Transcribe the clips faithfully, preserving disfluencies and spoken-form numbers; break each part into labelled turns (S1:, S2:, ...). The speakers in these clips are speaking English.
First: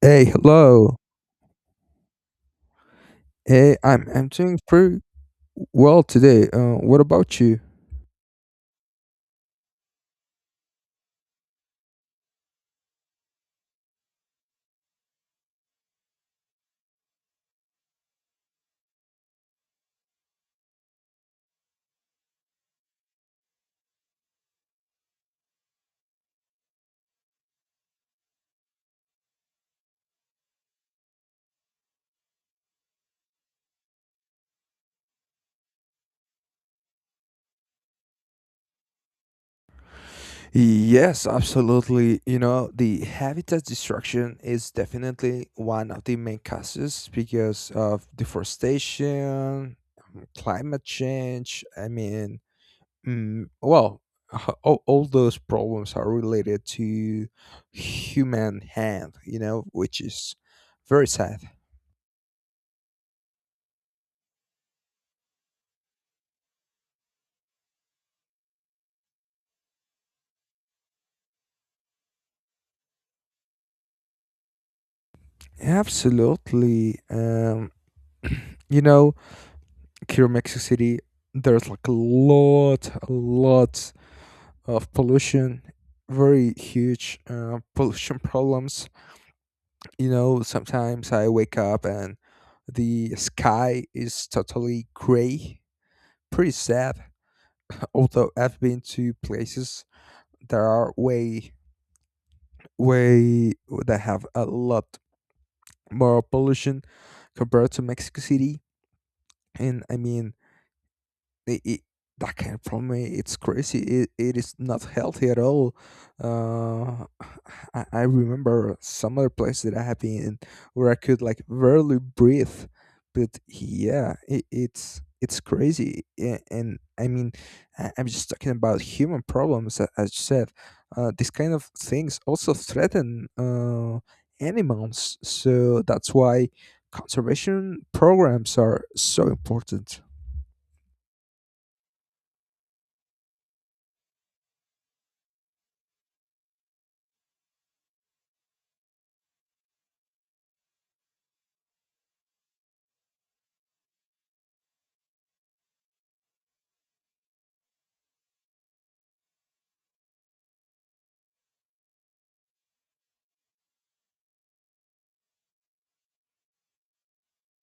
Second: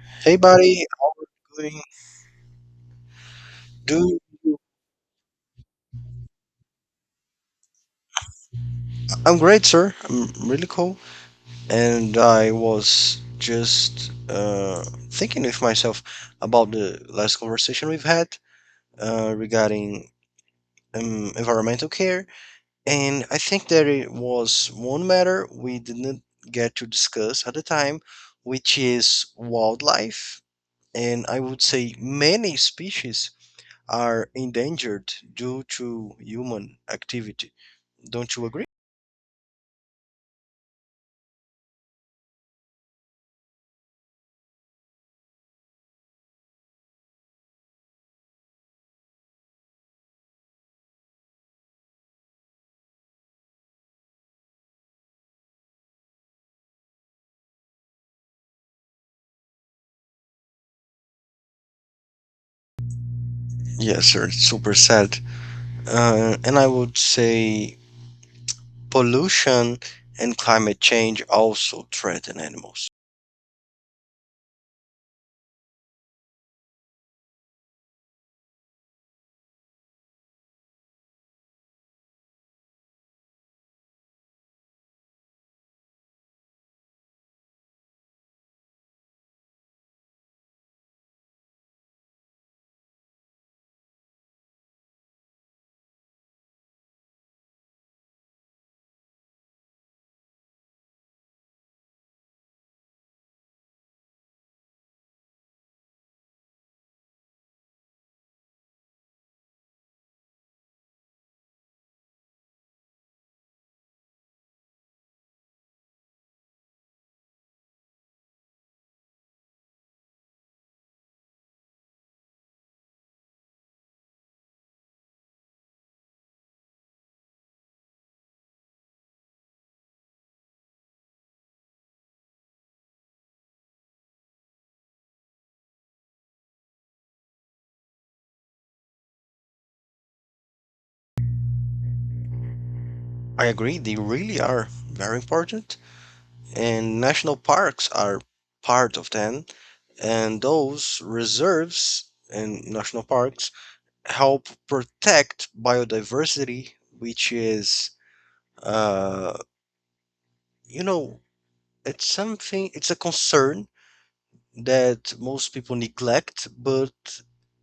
S1: Hey,
S2: Hey, buddy.
S1: hello.
S2: I'm
S1: Hey, I'm
S2: doing.
S1: I'm doing
S2: Do
S1: pretty well today. Uh, what about you?
S2: I'm great, sir. I'm really cool. And I was just uh, thinking with myself about the last conversation we've had uh, regarding um, environmental care, and I think that it was one matter we didn't get to discuss at the time, which is wildlife. And I would say many species are endangered due to human activity. Don't you agree?
S1: Yes, absolutely. You know, the habitat destruction is definitely one of the main causes because of deforestation, climate change. I mean, mm, well, h- all, all those problems are related to human hand, you know, which is very sad.
S2: Yes, sir. It's super sad. Uh, and I would say pollution and climate change also threaten animals.
S1: Absolutely. Um, you know, here in Mexico City, there's like a lot, a lot of pollution, very huge uh, pollution problems. You know, sometimes I wake up and the sky is totally gray. Pretty sad. Although I've been to places that are way, way that have a lot more pollution compared to Mexico City. And I mean, i i that kind of problem i- it's crazy, it, it is not healthy at all uh I, I remember some other place that i have been in, where i could like barely breathe, but yeah, it, it's it's crazy. A- and i mean, I- i'm just talking about human problems, a- as you said. Uh, these kind of things also threaten uh, animals, so that's why conservation programs are so important.
S2: I agree, they really are very important. And national parks are part of them. And those reserves and national parks help protect biodiversity, which is, uh, you know, it's something, it's a concern that most people neglect, but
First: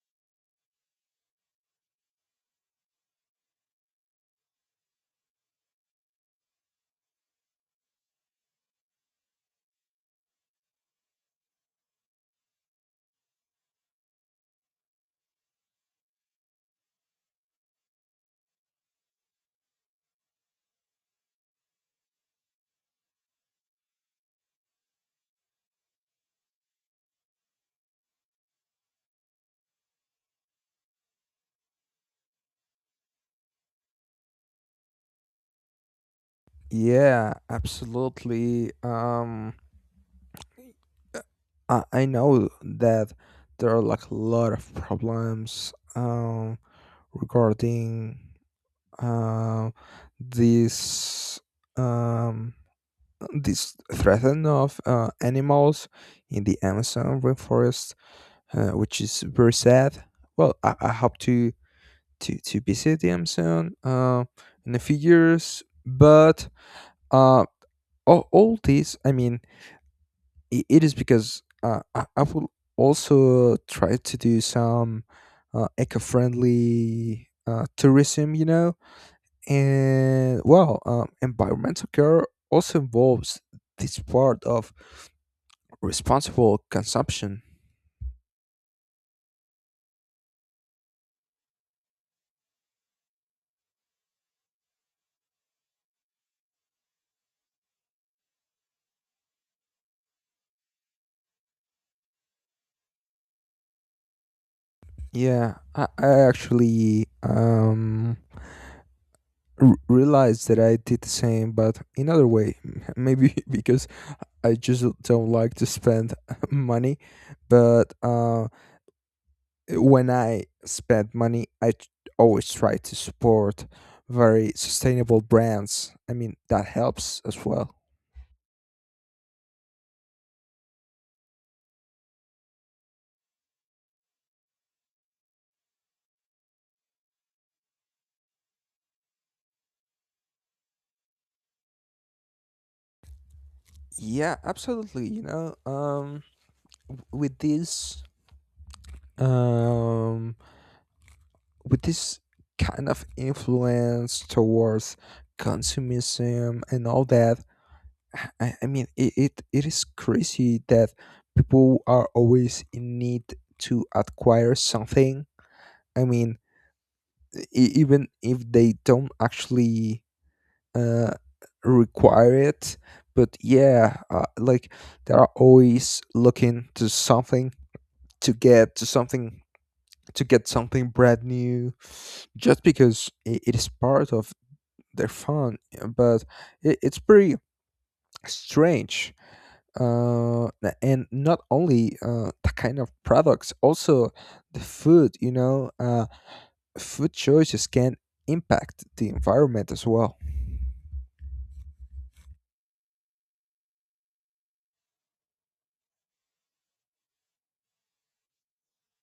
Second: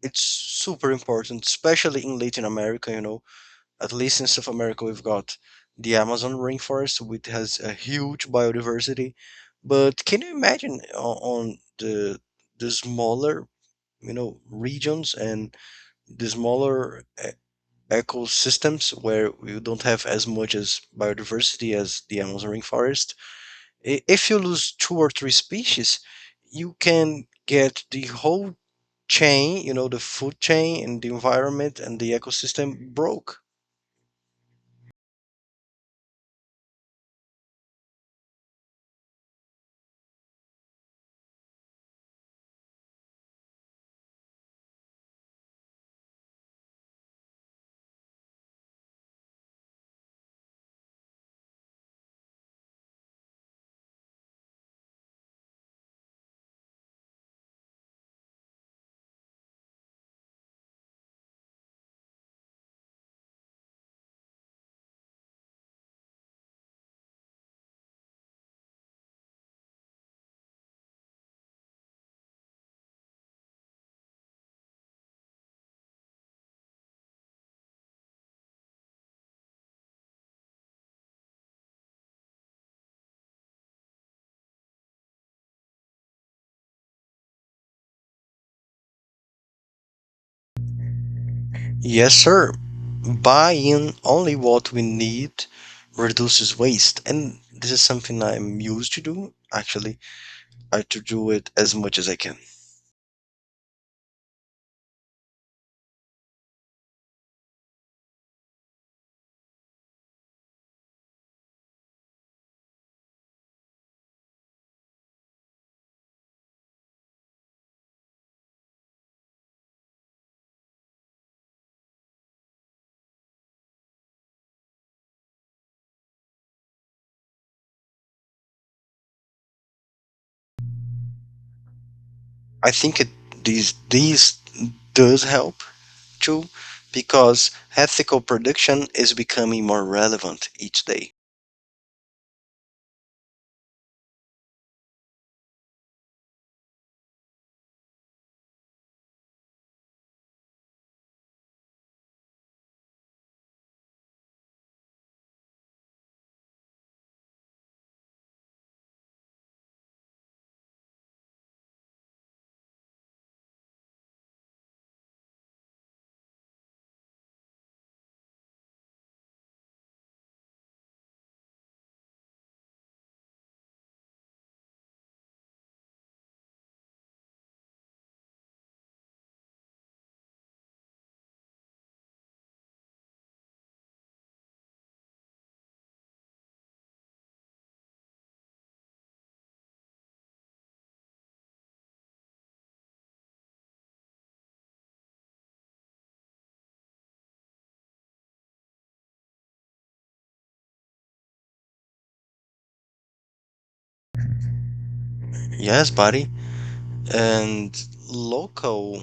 S2: it's super important, especially in Latin America, you know. At least in South America, we've got the Amazon rainforest, which has a huge biodiversity. But can you imagine o- on the the smaller, you know, regions and the smaller e- ecosystems where you don't have as much as biodiversity as the Amazon rainforest? I- If you lose two or three species, you can get the whole chain, you know, the food chain and the environment and the ecosystem broke.
S1: Yeah, absolutely. Um, I, I know that there are like a lot of problems um regarding uh, this, um, this threaten of uh, animals in the Amazon rainforest, uh, which is very sad. Well, I, I hope to, to to visit the Amazon, uh, in a few years, but uh, all, all this, I mean, I it is because uh, I, I will also try to do some uh, eco-friendly uh, tourism. You know, and well, um, environmental care also involves this part of responsible consumption.
S2: Yes, sir. Buying only what we need reduces waste. And this is something I'm used to do, actually. I to do it as much as I can.
S1: Yeah, i, I actually um r- realized that i did the same but in other way, maybe, because I just don't like to spend money, but uh, when I spend money, I t- always try to support very sustainable brands. I mean, that helps as well.
S2: I think it these these does help too, because ethical production is becoming more relevant each day.
S1: Yeah, absolutely. You know, um, with this, um, with this kind of influence towards consumerism and all that, I, I mean, it, it, it is crazy that people are always in need to acquire something. I mean, e- even if they don't actually uh, require it. But yeah, uh, like, they are always looking to something, to get to something, to get something brand new, just because it, it is part of their fun. But it, it's pretty strange. Uh n- and not only uh the kind of products, also the food you know uh Food choices can impact the environment as well.
S2: Yes, buddy. And local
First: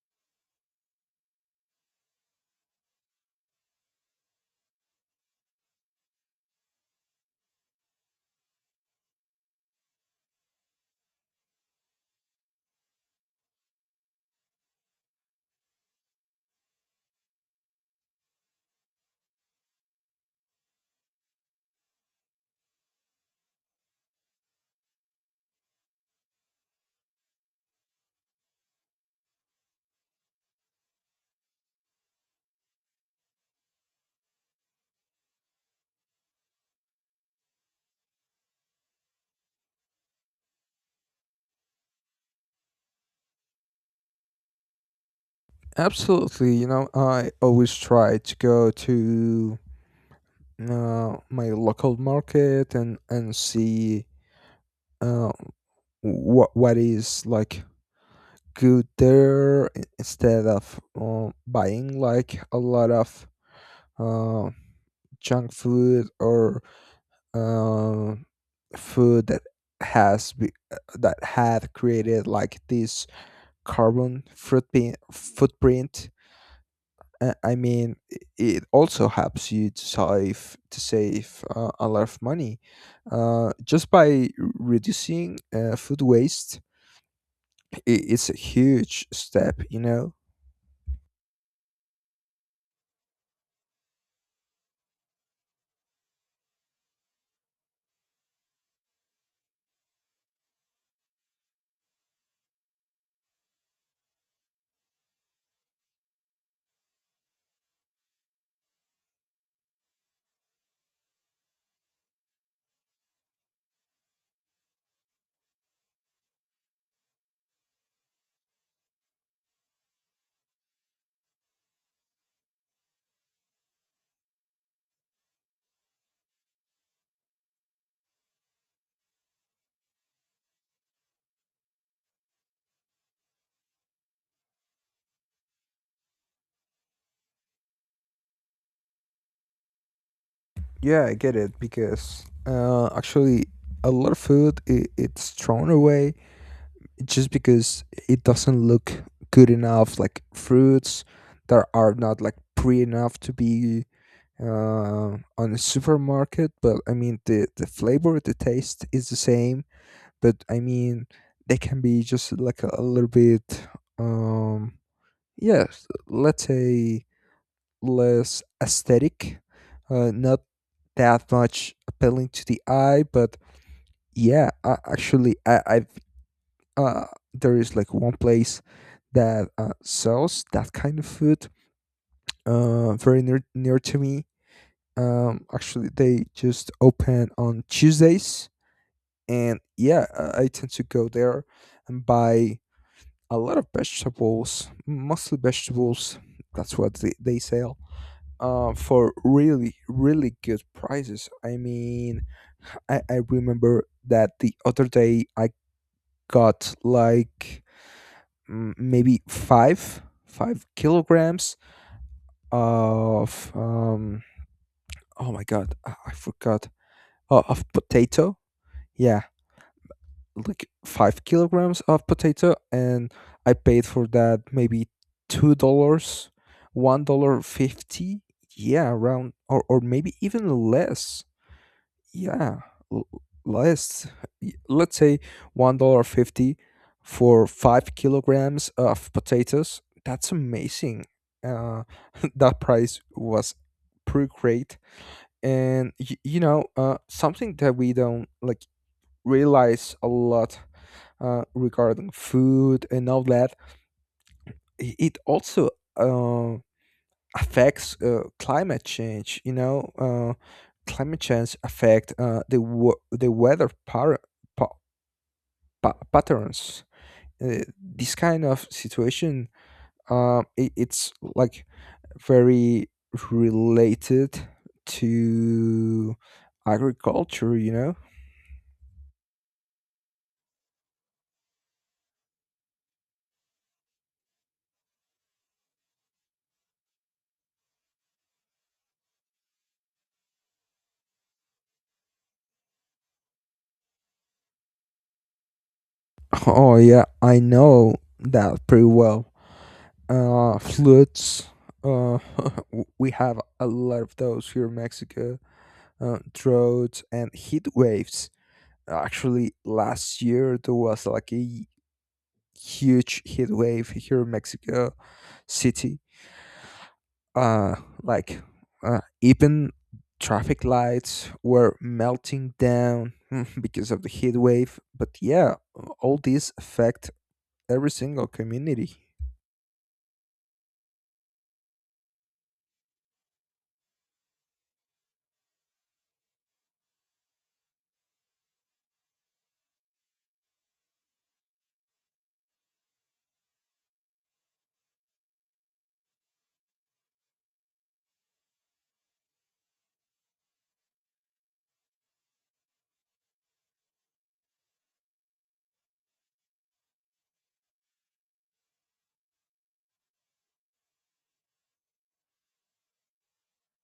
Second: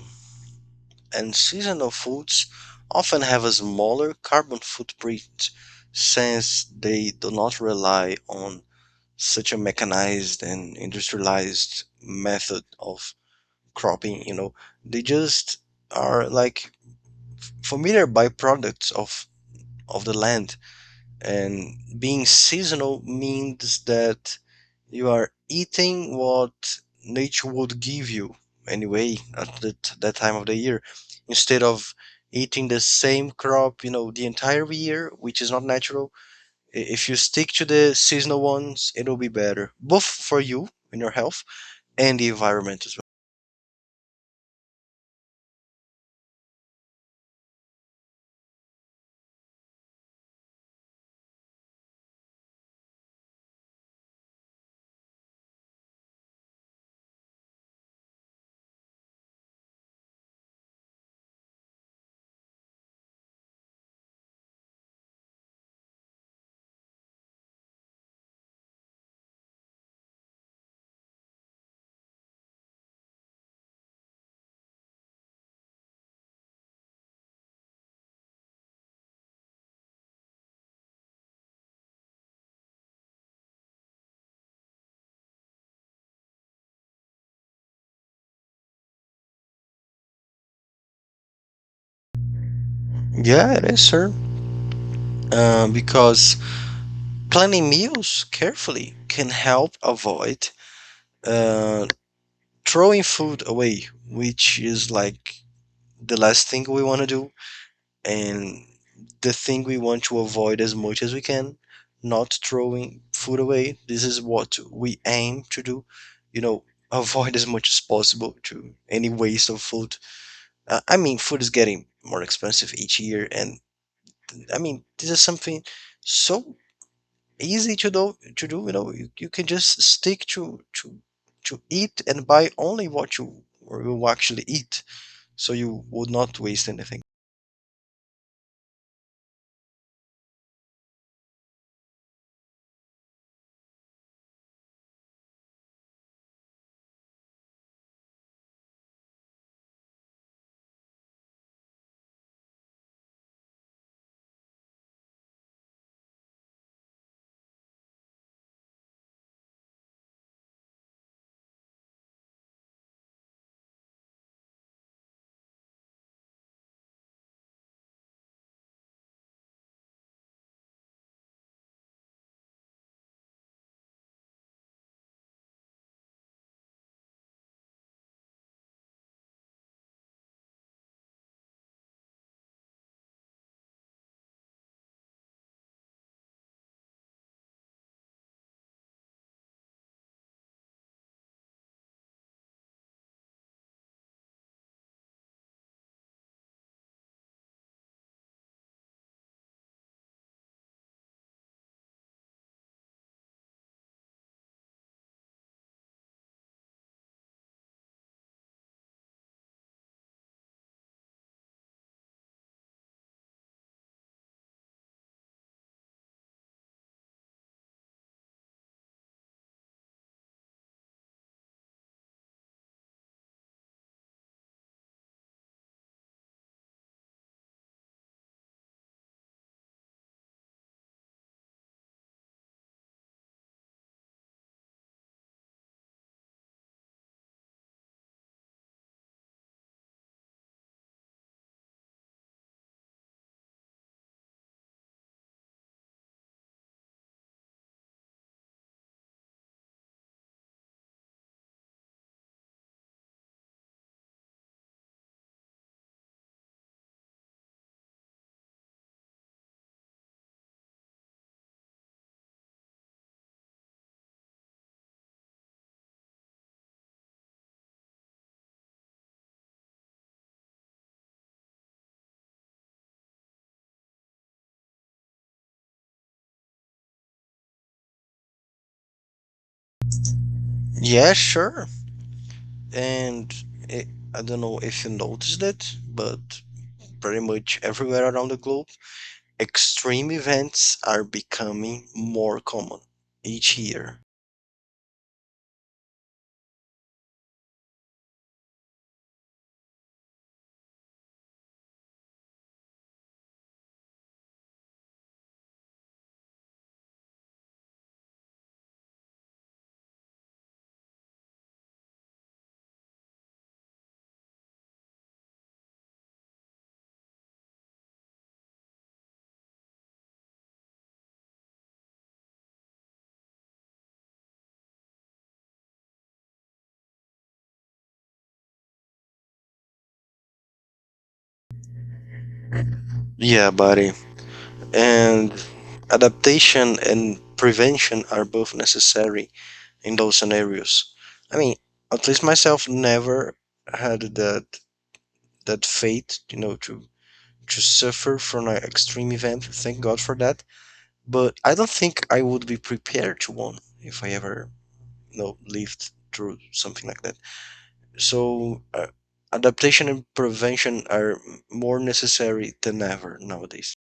S2: and seasonal foods often have a smaller carbon footprint since they do not rely on such a mechanized and industrialized method of cropping, you know. They just are like familiar byproducts of of the land, and being seasonal means that you are eating what nature would give you anyway at that, that time of the year, instead of eating the same crop, you know, the entire year, which is not natural. I- if you stick to the seasonal ones, it'll be better both for you and your health and the environment as
S1: Absolutely. you know i always try to go to uh, my local market, and and see uh what what is like good there, i- instead of uh, buying like a lot of uh junk food or uh, food that has be, uh, that had created like this carbon footprint footprint Uh, i mean, i- it also helps you to save to save uh, a lot of money, uh, just by reducing uh, food waste. I it's a huge step you know
S2: well. Yeah, it is, sir. Uh, because planning meals carefully can help avoid uh, throwing food away, which is like the last thing we want to do and the thing we want to avoid as much as we can, not throwing food away. This is what we aim to do, you know, avoid as much as possible to any waste of food. Uh, I mean, food is getting more expensive each year, and I mean, this is something so easy to do, to do, you know, you, you can just stick to to to eat and buy only what you, or you actually eat, so you would not waste anything.
S1: Yeah, I get it, because uh, actually a lot of food, it, it's thrown away just because it doesn't look good enough, like fruits that are not like pre enough to be uh, on a supermarket. But I mean, the the flavor, the taste is the same. But I mean, they can be just like a, a little bit, um, yes, let's say, less aesthetic, uh, not that much appealing to the eye, but yeah, I, actually, I, I've uh, there is like one place that uh, sells that kind of food, uh, very near, near to me. Um, actually, they just open on Tuesdays. And yeah, uh, I tend to go there and buy a lot of vegetables, mostly vegetables. That's what they, they sell, uh, for really, really good prices. I mean, I, I remember that the other day I got like mm, maybe five five kilograms of um oh my god, i I forgot. Oh, of potato. Yeah, like five kilograms of potato, and i paid for that maybe two dollars, one dollar fifty. Yeah, around, or, or maybe even less. Yeah, l- let's, y- let's say, one dollar fifty for five kilograms of potatoes. That's amazing. Uh, that price was pretty great. And, y- you know, uh, something that we don't like realize a lot, uh, regarding food and all that. i- It also um affects uh, climate change. You know, uh, climate change affect, uh, the wo- the weather par- pa- pa- patterns. Uh, this kind of situation, uh, it, it's like very related to agriculture. You know.
S2: Yeah, sure. And it, I don't know if you noticed it, but pretty much everywhere around the globe, extreme events are becoming more common each year.
S1: Oh yeah, I know that pretty well. Uh, floods. Uh, w- we have a lot of those here in Mexico, uh, droughts and heat waves. Actually, last year there was like a huge heat wave here in Mexico City. Uh, like, uh, even traffic lights were melting down because of the heat wave. But yeah, all these affect every single community.
S2: Yeah, buddy. And adaptation and prevention are both necessary in those scenarios. I mean, at least myself never had that that fate, you know, to to suffer from an extreme event. Thank God for that. But I don't think I would be prepared to one if I ever, you know, lived through something like that. So uh, adaptation and prevention are m- more necessary than ever nowadays.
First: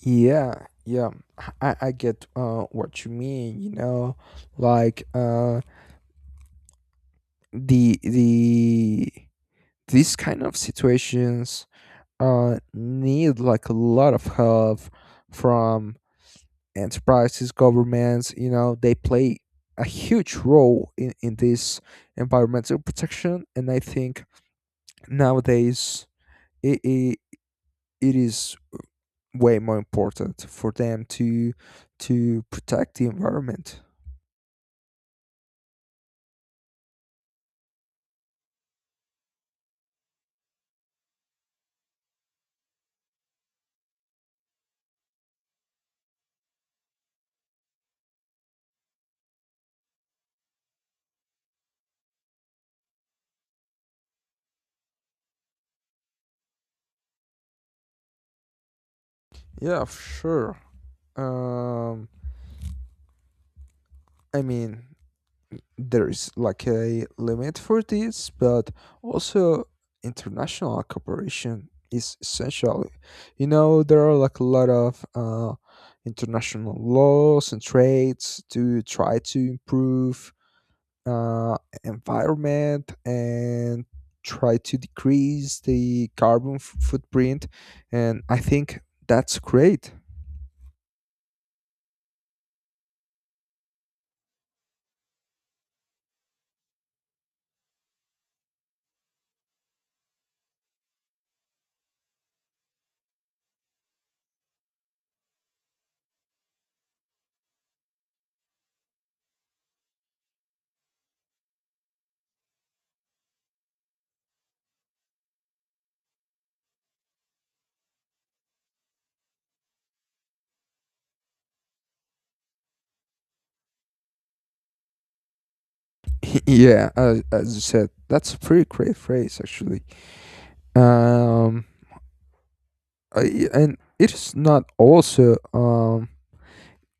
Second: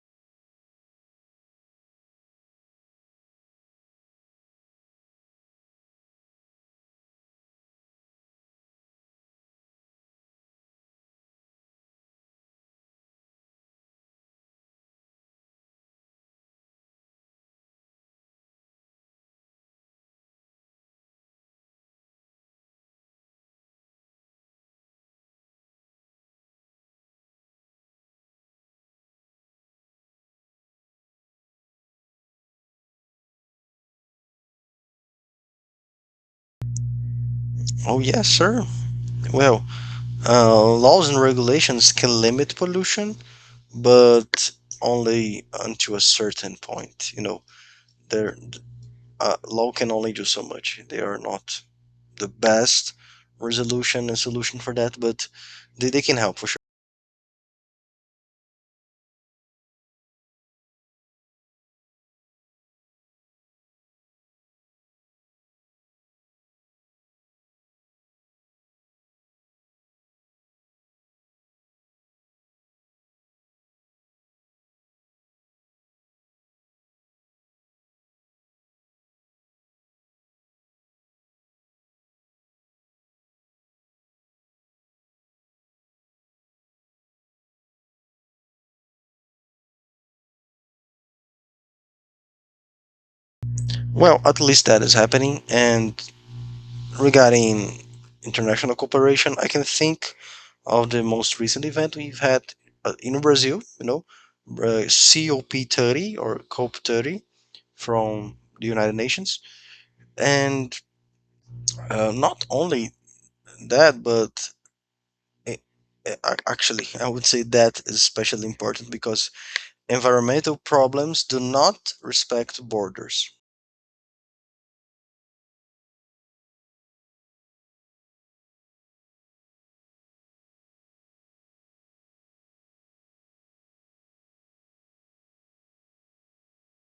S1: Yeah, yeah, I, I get, uh, what you mean. You know, like, uh, the the these kind of situations, uh, need like a lot of help from enterprises, governments. You know, they play a huge role in, in this environmental protection, and I think nowadays it, it, it is way more important for them to to protect the environment.
S2: Oh yes, sir. Well, uh, laws and regulations can limit pollution, but only unto a certain point. You know, their uh, law can only do so much. They are not the best resolution and solution for that, but they, they can help for.
S1: Yeah, sure. Um, I mean, there's like a limit for this, but also international cooperation is essential. You know, there are like a lot of uh, international laws and trades to try to improve, uh, environment, and try to decrease the carbon f- footprint, and I think that's great.
S2: Well, at least that is happening. And regarding international cooperation, I can think of the most recent event we've had uh, in Brazil, you know, uh, C O P thirty or C O P thirty from the United Nations. And uh, not only that, but a- a- ac- actually, I would say that is especially important because environmental problems do not respect borders.
S1: Yeah, as, as you said, that's a pretty great phrase actually. Um, uh, y- and it's not also, um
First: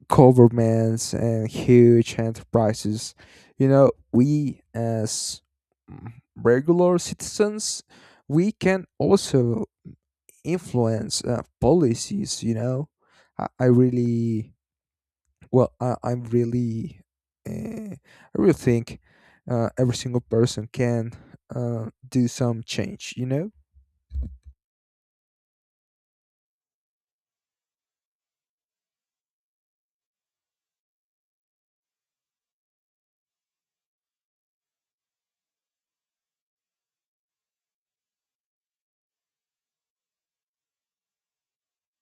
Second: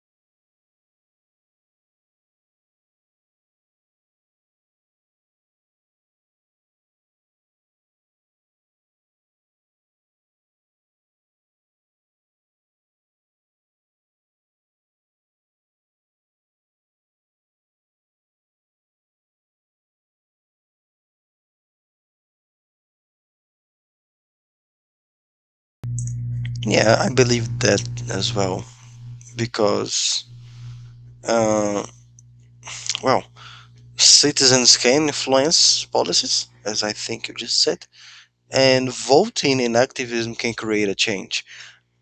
S1: governments and huge enterprises. You know we, as mm, regular citizens, we can also influence uh, policies. You know i, I really, well, I, I'm really uh, I really think, uh, every single person can, uh, do some change you know
S2: Yeah, I believe that as well because. Uh, well, citizens can influence policies, as I think you just said, and voting and activism can create a change.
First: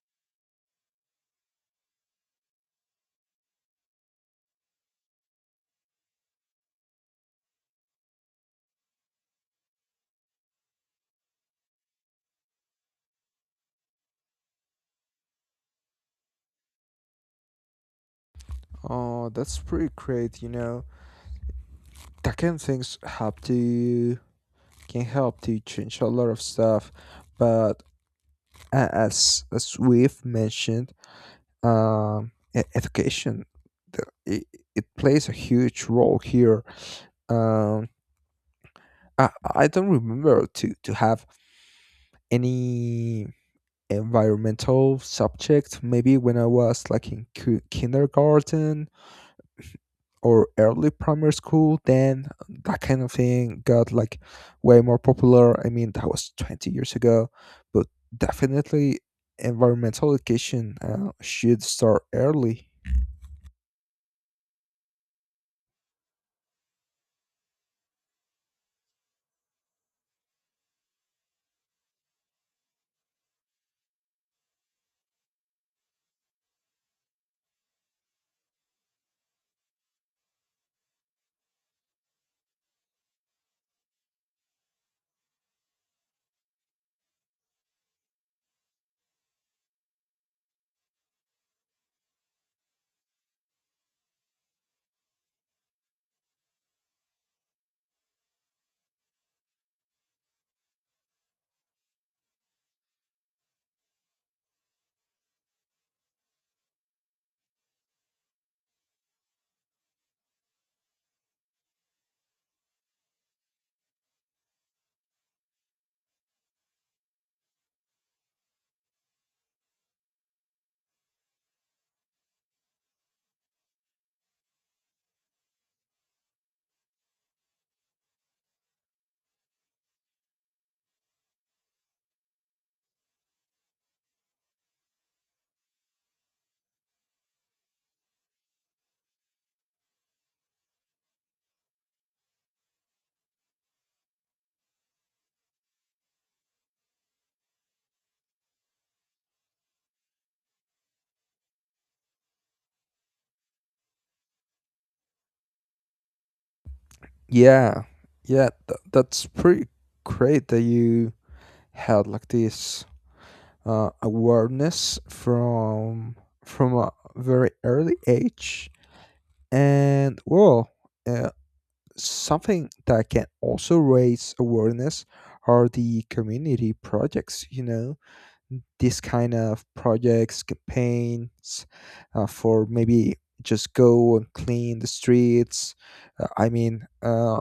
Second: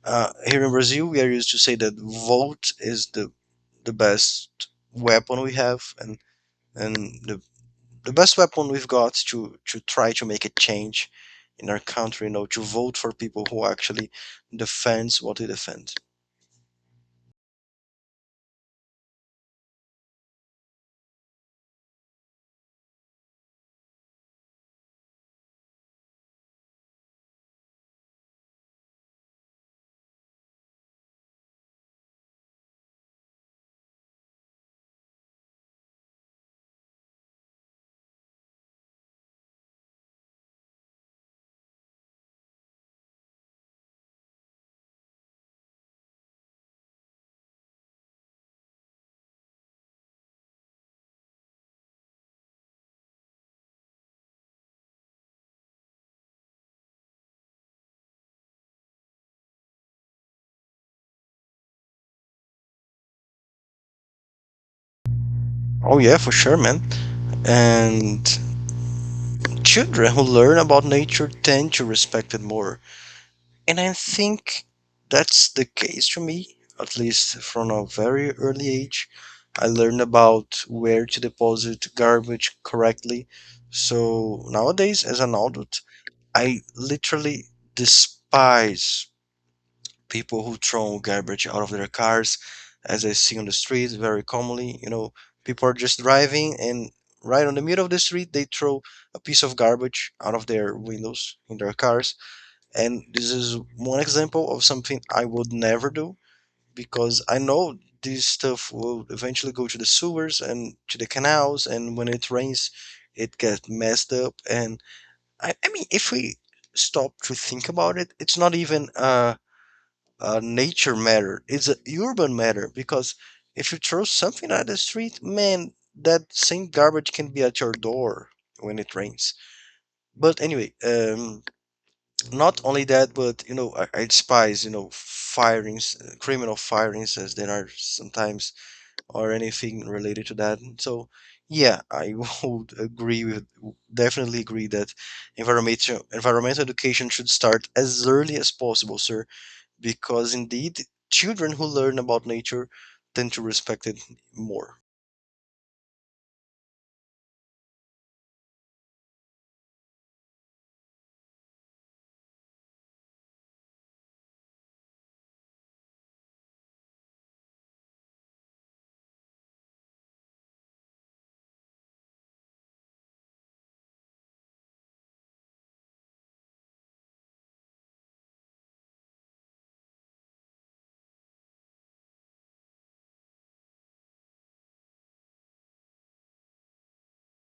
S2: Uh, here in Brazil, we are used to say that vote is the the best weapon we have, and and the the best weapon we've got to to try to make a change in our country. You know, to vote for people who actually defends what we defend.
S1: Oh, that's pretty great you know That kind of things help to can help to change a lot of stuff, but, a- as as we've mentioned, um e- education, the, it, it plays a huge role here. um I, I don't remember to to have any environmental subject, maybe when i was like in ki- kindergarten or early primary school, then that kind of thing got like way more popular. I mean, that was twenty years ago, but definitely environmental education, uh, should start early.
S2: Oh yeah, for sure, man. And children who learn about nature tend to respect it more. And I think that's the case for me, at least from a very early age. I learned about where to deposit garbage correctly. So nowadays, as an adult, I literally despise people who throw garbage out of their cars, as I see on the streets very commonly. You know, people are just driving and right on the middle of the street they throw a piece of garbage out of their windows in their cars. And this is one example of something I would never do because I know this stuff will eventually go to the sewers and to the canals, and when it rains, it gets messed up. And I, I mean, if we stop to think about it, it's not even a, a nature matter, it's an urban matter because if you throw something at the street, man, that same garbage can be at your door when it rains. But anyway, um, not only that, but you know, I, I despise, you know, firings, uh, criminal firings as there are sometimes or anything related to that. So yeah, I would agree with definitely agree that environmental environmental education should start as early as possible, sir, because indeed children who learn about nature tend to respect it more.
S1: Yeah, yeah, th- that's pretty great that you had like this, uh, awareness from from a very early age. And well, uh, something that can also raise awareness are the community projects. You know, this kind of projects, campaigns, uh, for maybe just go and clean the streets. Uh, i mean, uh,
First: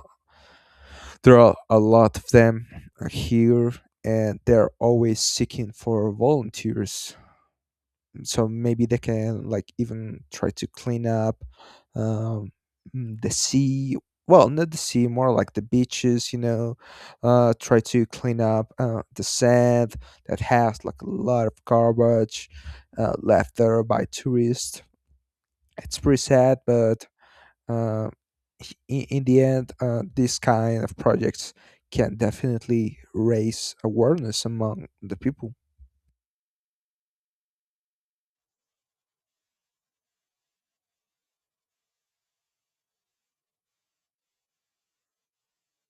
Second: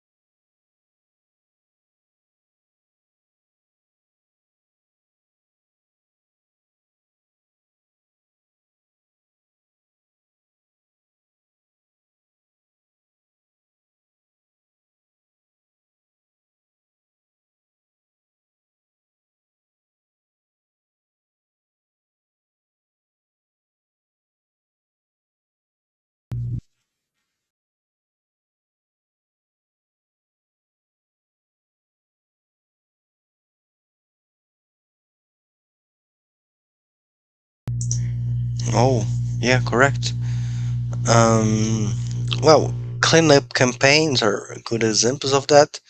S1: there are a lot of them here, and they're always seeking for volunteers, so maybe they can like even try to clean up, um, mm, the sea, well, not the sea, more like the beaches you know uh, Try to clean up uh, the sand that has like a lot of garbage, uh, left there by tourists. It's pretty sad, but, uh, in, in the end, uh, this kind of projects can definitely raise awareness among the people.
S2: Oh, yeah, correct. Um, well, cleanup campaigns are good examples of that,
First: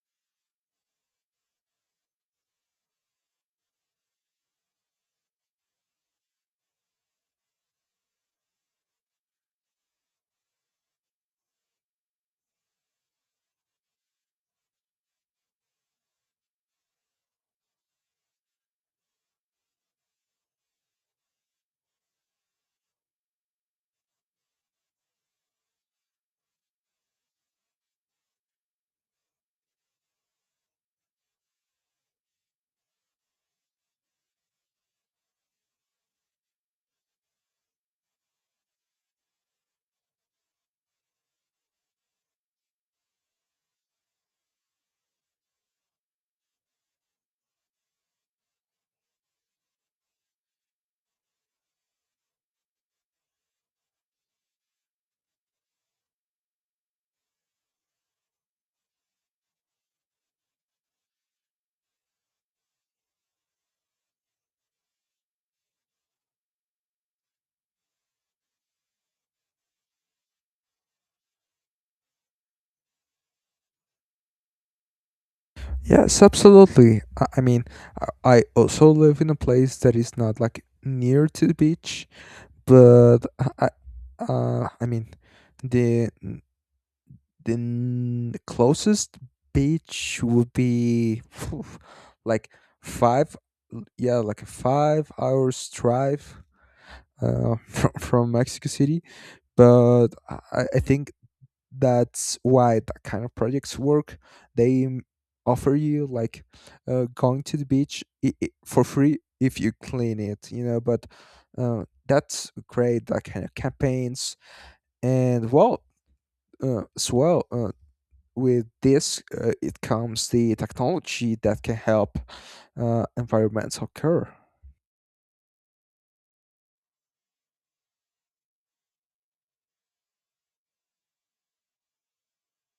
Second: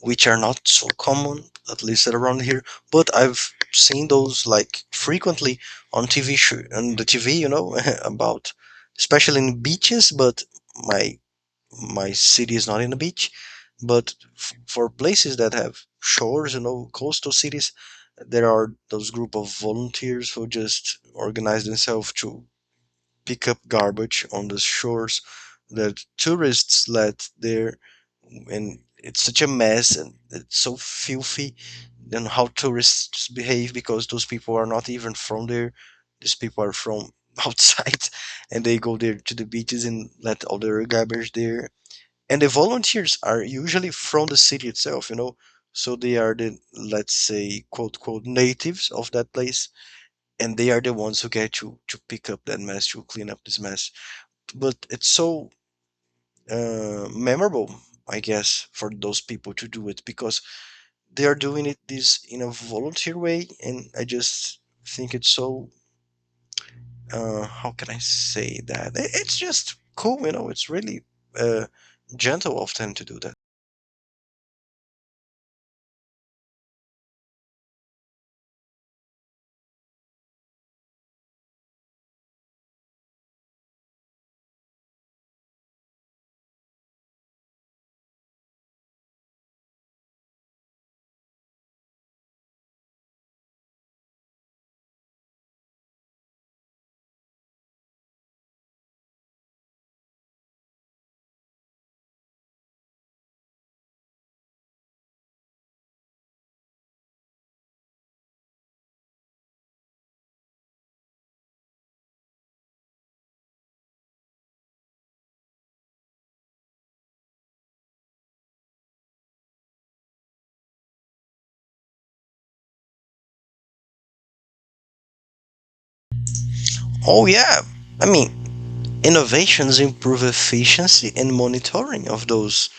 S2: which are not so common, at least around here. But I've seen those like frequently on T V show, on the T V, you know, about especially in beaches. But my my city is not in a beach. But f- for places that have shores, you know, coastal cities, there are those group of volunteers who just organize themselves to pick up garbage on the shores that tourists let there, and it's such a mess and it's so filthy, and how tourists behave, because those people are not even from there. These people are from outside, and they go there to the beaches and let all their garbage there. And the volunteers are usually from the city itself, you know. So they are the, let's say, quote quote natives of that place, and they are the ones who get to to pick up that mess, to clean up this mess. But it's so uh, memorable, I guess, for those people to do it because they are doing it this in a volunteer way, and I just think it's so. Uh, how can I say that? I- It's just cool, you know. It's really uh, gentle of them to do that.
S1: Yes, absolutely. I I mean, I I also live in a place that is not like near to the beach, but I, I- uh, I mean, the the n- closest beach would be, phew, like five, yeah, like a five hours drive, uh, from from Mexico City. But I, I I think that's why that kind of projects work. They m- offer you like, uh, going to the beach, i i for free, if you clean it you know But uh, that's great, that kind of campaigns. And well, uh, as well, uh, with this, uh, it comes the technology that can help, uh, environments occur.
S2: Oh yeah, I mean, innovations improve efficiency and monitoring of those.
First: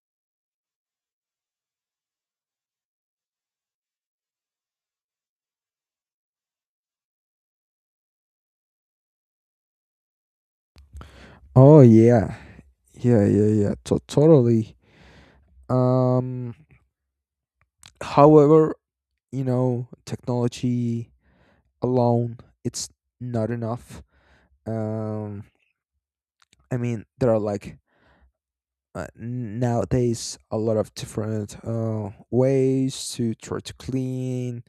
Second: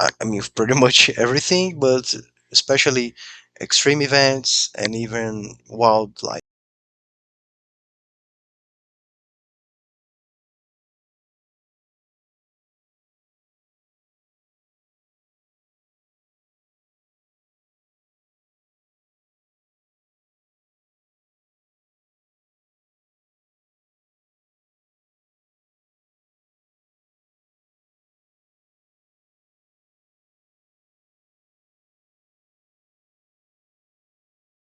S2: I, I mean pretty much everything, but especially extreme events and even wildlife.
S1: Oh yeah, yeah, yeah, yeah, to- totally. um However, you know technology alone, it's not enough. um i mean, there are like, uh, nowadays, a lot of different, uh, ways to try to clean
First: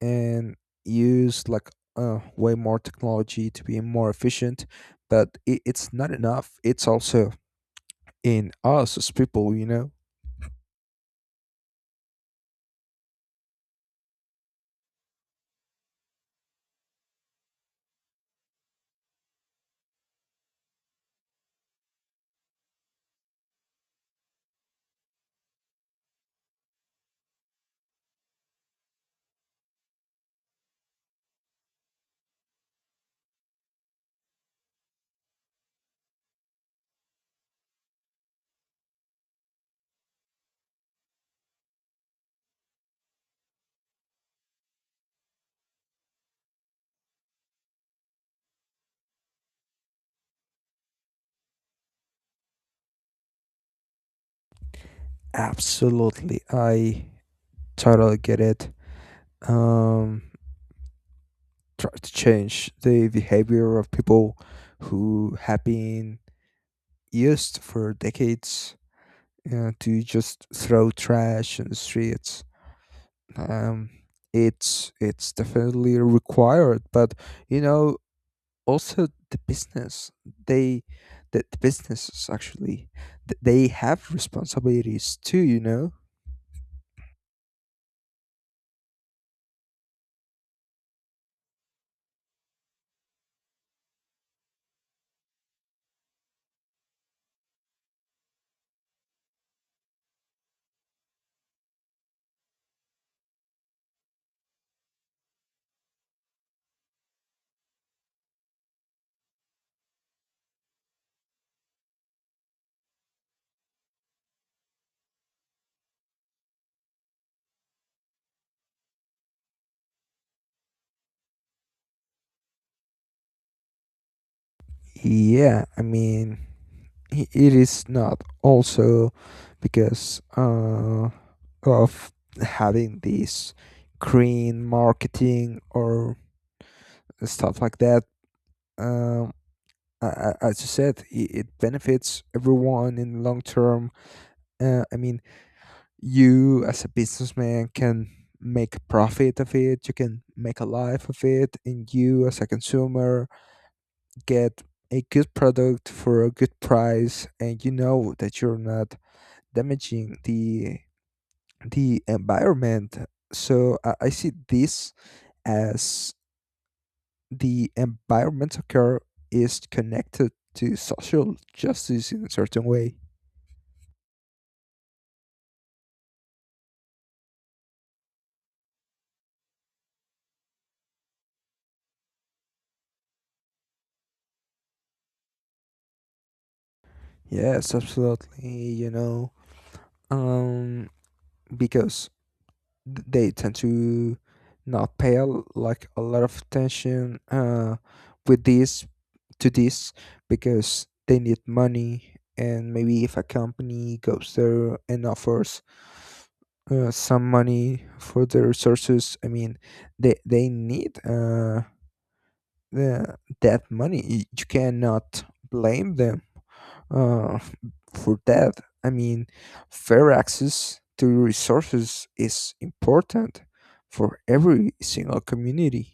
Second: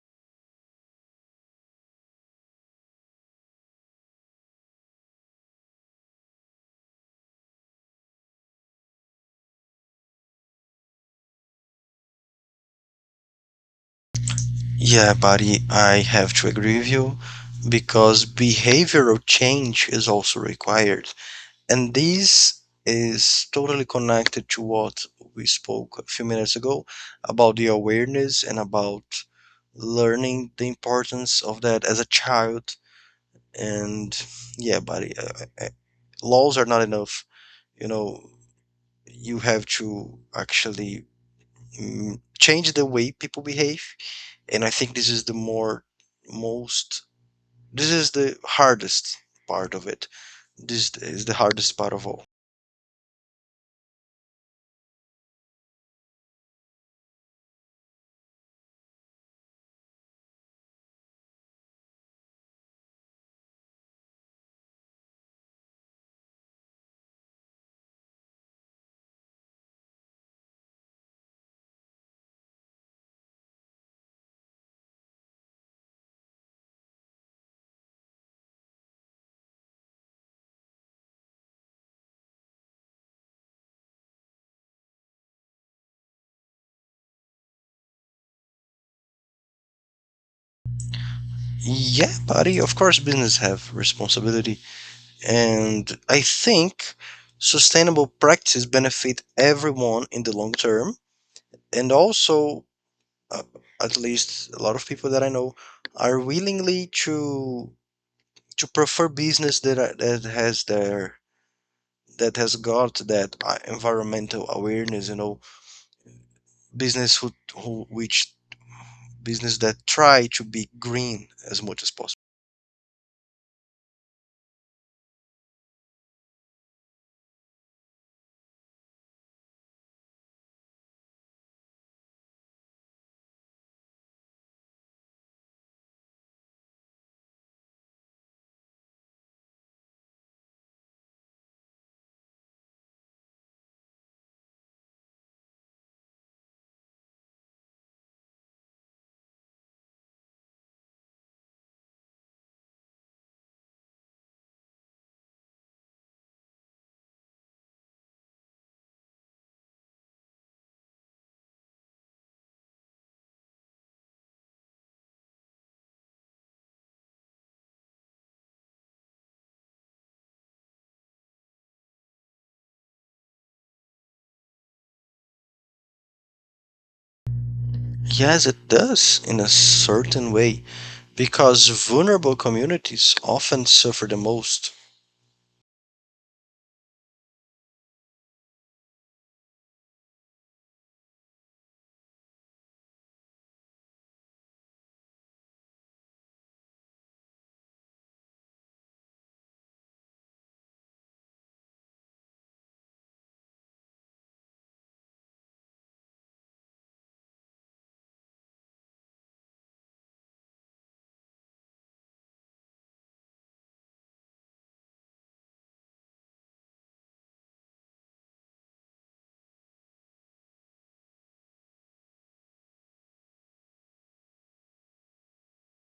S1: and use like, uh, way more technology to be more efficient, but it, it's not enough. It's also in us as people you know
S2: Yeah, buddy, I have to agree with you because behavioral change is also required. And this is totally connected to what we spoke a few minutes ago about the awareness and about learning the importance of that as a child. And yeah, buddy, uh, uh, uh, laws are not enough. You know, you have to actually mm, change the way people behave. And I think this is the more most, this is the hardest part of it. This is the hardest part of all.
S1: Absolutely. I totally get it. um Try to change the behavior of people who have been used for decades, uh, to just throw trash in the streets. Um, it's it's definitely required, but you know, also the business, they the, the businesses actually, th- they have responsibilities too. You know,
S2: Yeah, buddy, of course business have responsibility. And I think sustainable practices benefit everyone in the long term, and also uh, at least a lot of people that I know are willingly to to prefer business that are, that has their, that has got that uh, environmental awareness, you know, business who, who which business that try to be green as much as possible.
S1: yeah. I mean, i- it is not also because, uh, of having this green marketing or stuff like that, um, a- a- as you said, i- it benefits everyone in the long term. Uh, I mean, you as a businessman can make a profit of it, you can make a life of it, and you as a consumer get a good product for a good price, and you know that you're not damaging the the environment. So I, I see this as, the environmental care is connected to social justice in a certain way.
S2: Yes, it does in a certain way because vulnerable communities often suffer the most.
S1: Yes, absolutely. You know, um, because th- they tend to not pay a l- like a lot of attention, uh, with this to this, because they need money, and maybe if a company goes there and offers, uh, some money for the resources, i mean, they they need, uh, the, that money. Y- you cannot blame them, uh, for that. I mean, fair access to resources is important for every single community.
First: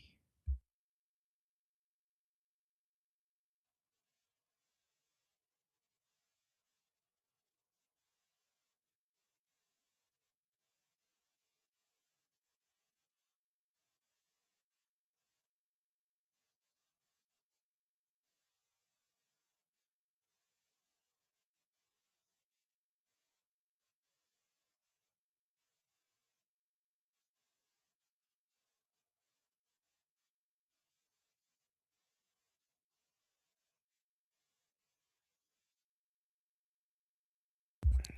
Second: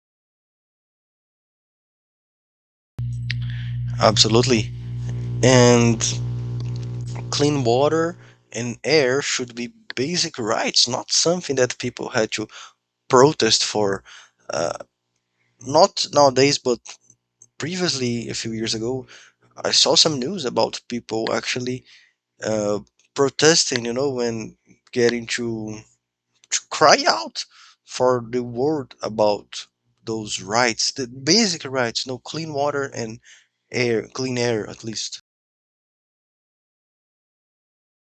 S2: Absolutely. And clean water and air should be basic rights, not something that people had to protest for. Uh, Not nowadays, but previously, a few years ago, I saw some news about people actually uh, protesting, you know, when getting to to cry out for the word about those rights, the basic rights, no clean water and air, clean air at least.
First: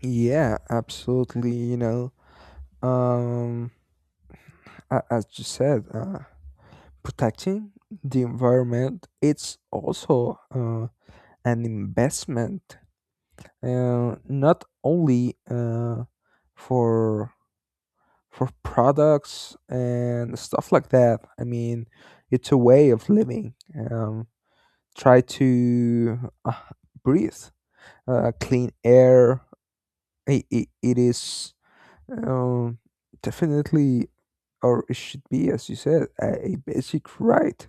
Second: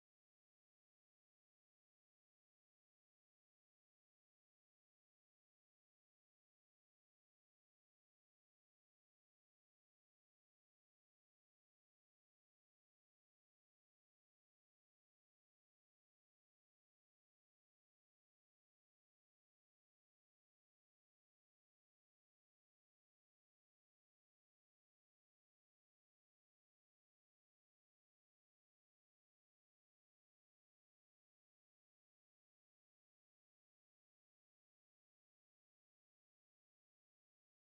S1: Yeah, absolutely. You know, um a- as you said, uh, protecting the environment, it's also, uh, an investment, uh, not only, uh, for for products and stuff like that. I mean, it's a way of living. um, Try to, uh, breathe, uh, clean air. It, it, it is, um, definitely, or it should be, as you said, a, a basic right.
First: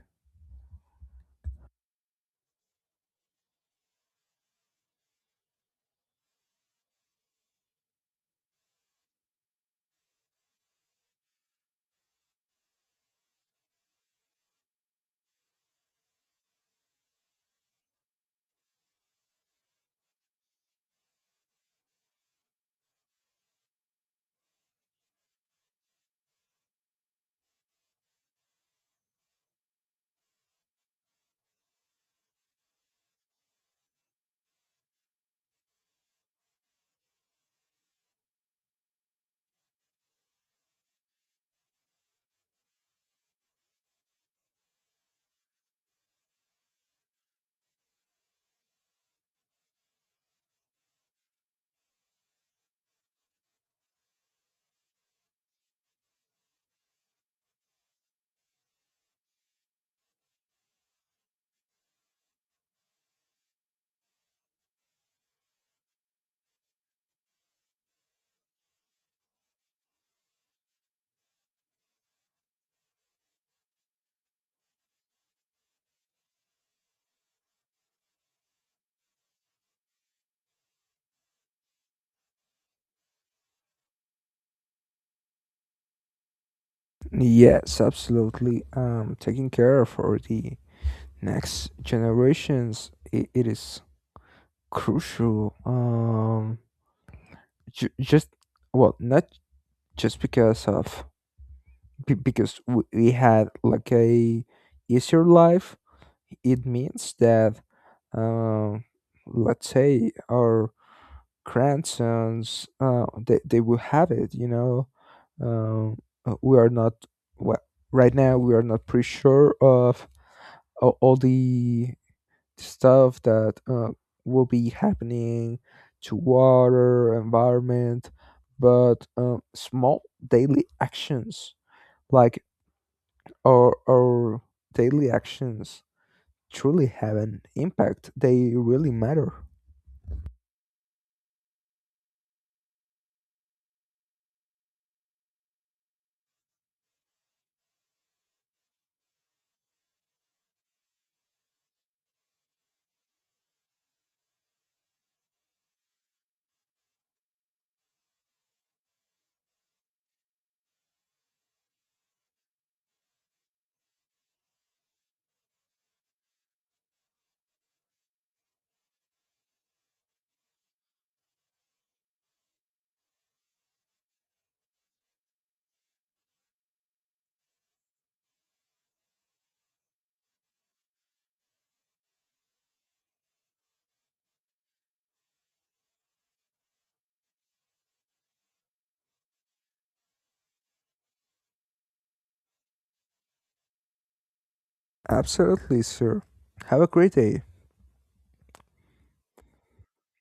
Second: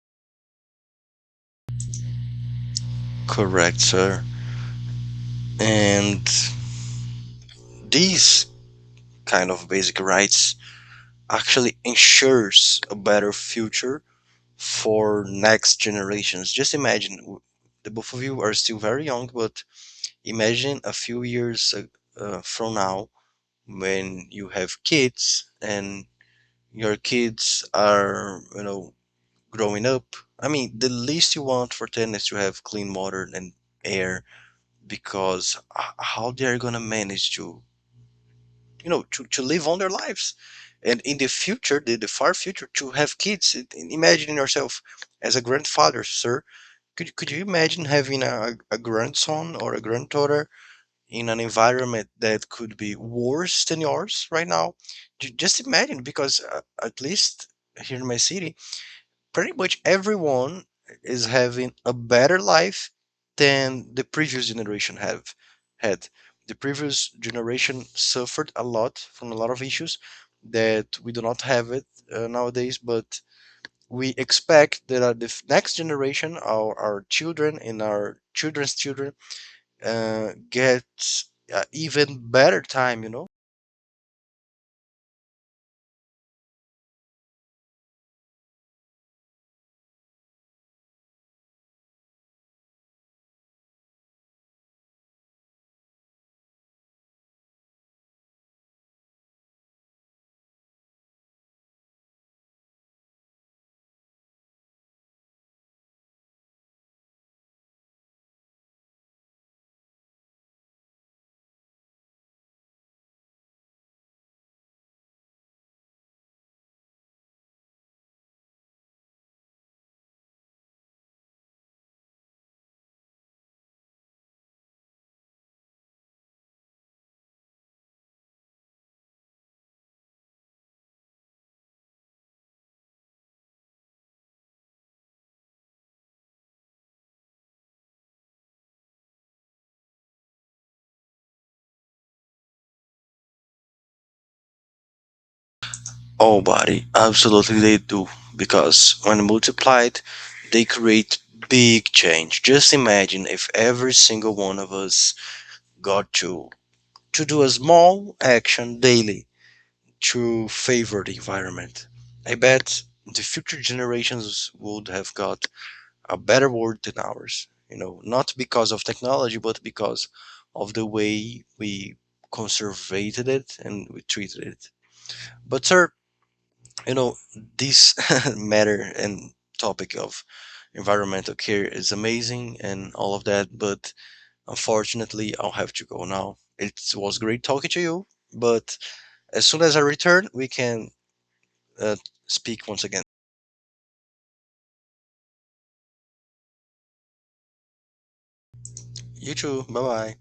S2: Correct, sir. And these kind of basic rights actually ensures a better future for next generations. Just imagine w- the both of you are still very young, but imagine a few years uh, uh, from now when you have kids and your kids are, you know, growing up. I mean, the least you want for them is to have clean water and air, because h- how they're gonna manage to, you know, to, to live on their lives. And in the future, the, the far future, to have kids, it- and imagine yourself as a grandfather, sir. Could, could you imagine having a, a grandson or a granddaughter in an environment that could be worse than yours right now. Ju- Just imagine, because uh, at least here in my city, pretty much everyone is having a better life than the previous generation have had. The previous generation suffered a lot from a lot of issues that we do not have it uh, nowadays, but we expect that uh, the f- next generation, our, our children and our children's children, uh, gets uh, even better time, you know?
S1: Yes, absolutely. Um, taking care for the next generations, it, it is crucial. Um, ju- just, well, not just because of, be- because we we had like a easier life. It means that, um, let's say our grandsons, uh, they they will have it. You know, um, uh, we are not, well, right now. We are not pretty sure of a- all the stuff that, uh, will be happening to water, environment, but, um, small daily actions, like, our, our daily actions truly have an impact. They really matter.
S2: Oh, buddy, absolutely they do. Because when multiplied, they create big change. Just imagine if every single one of us got to to do a small action daily to favor the environment. I bet the future generations would have got a better world than ours, you know, not because of technology but because of the way we conservated it and we treated it. But, sir, you know, this matter and topic of environmental care is amazing and all of that, but unfortunately I'll have to go now. It was great talking to you, but as soon as I return we can uh, speak once again.
S1: Absolutely, sir. Have a great day.
S2: You too, bye bye.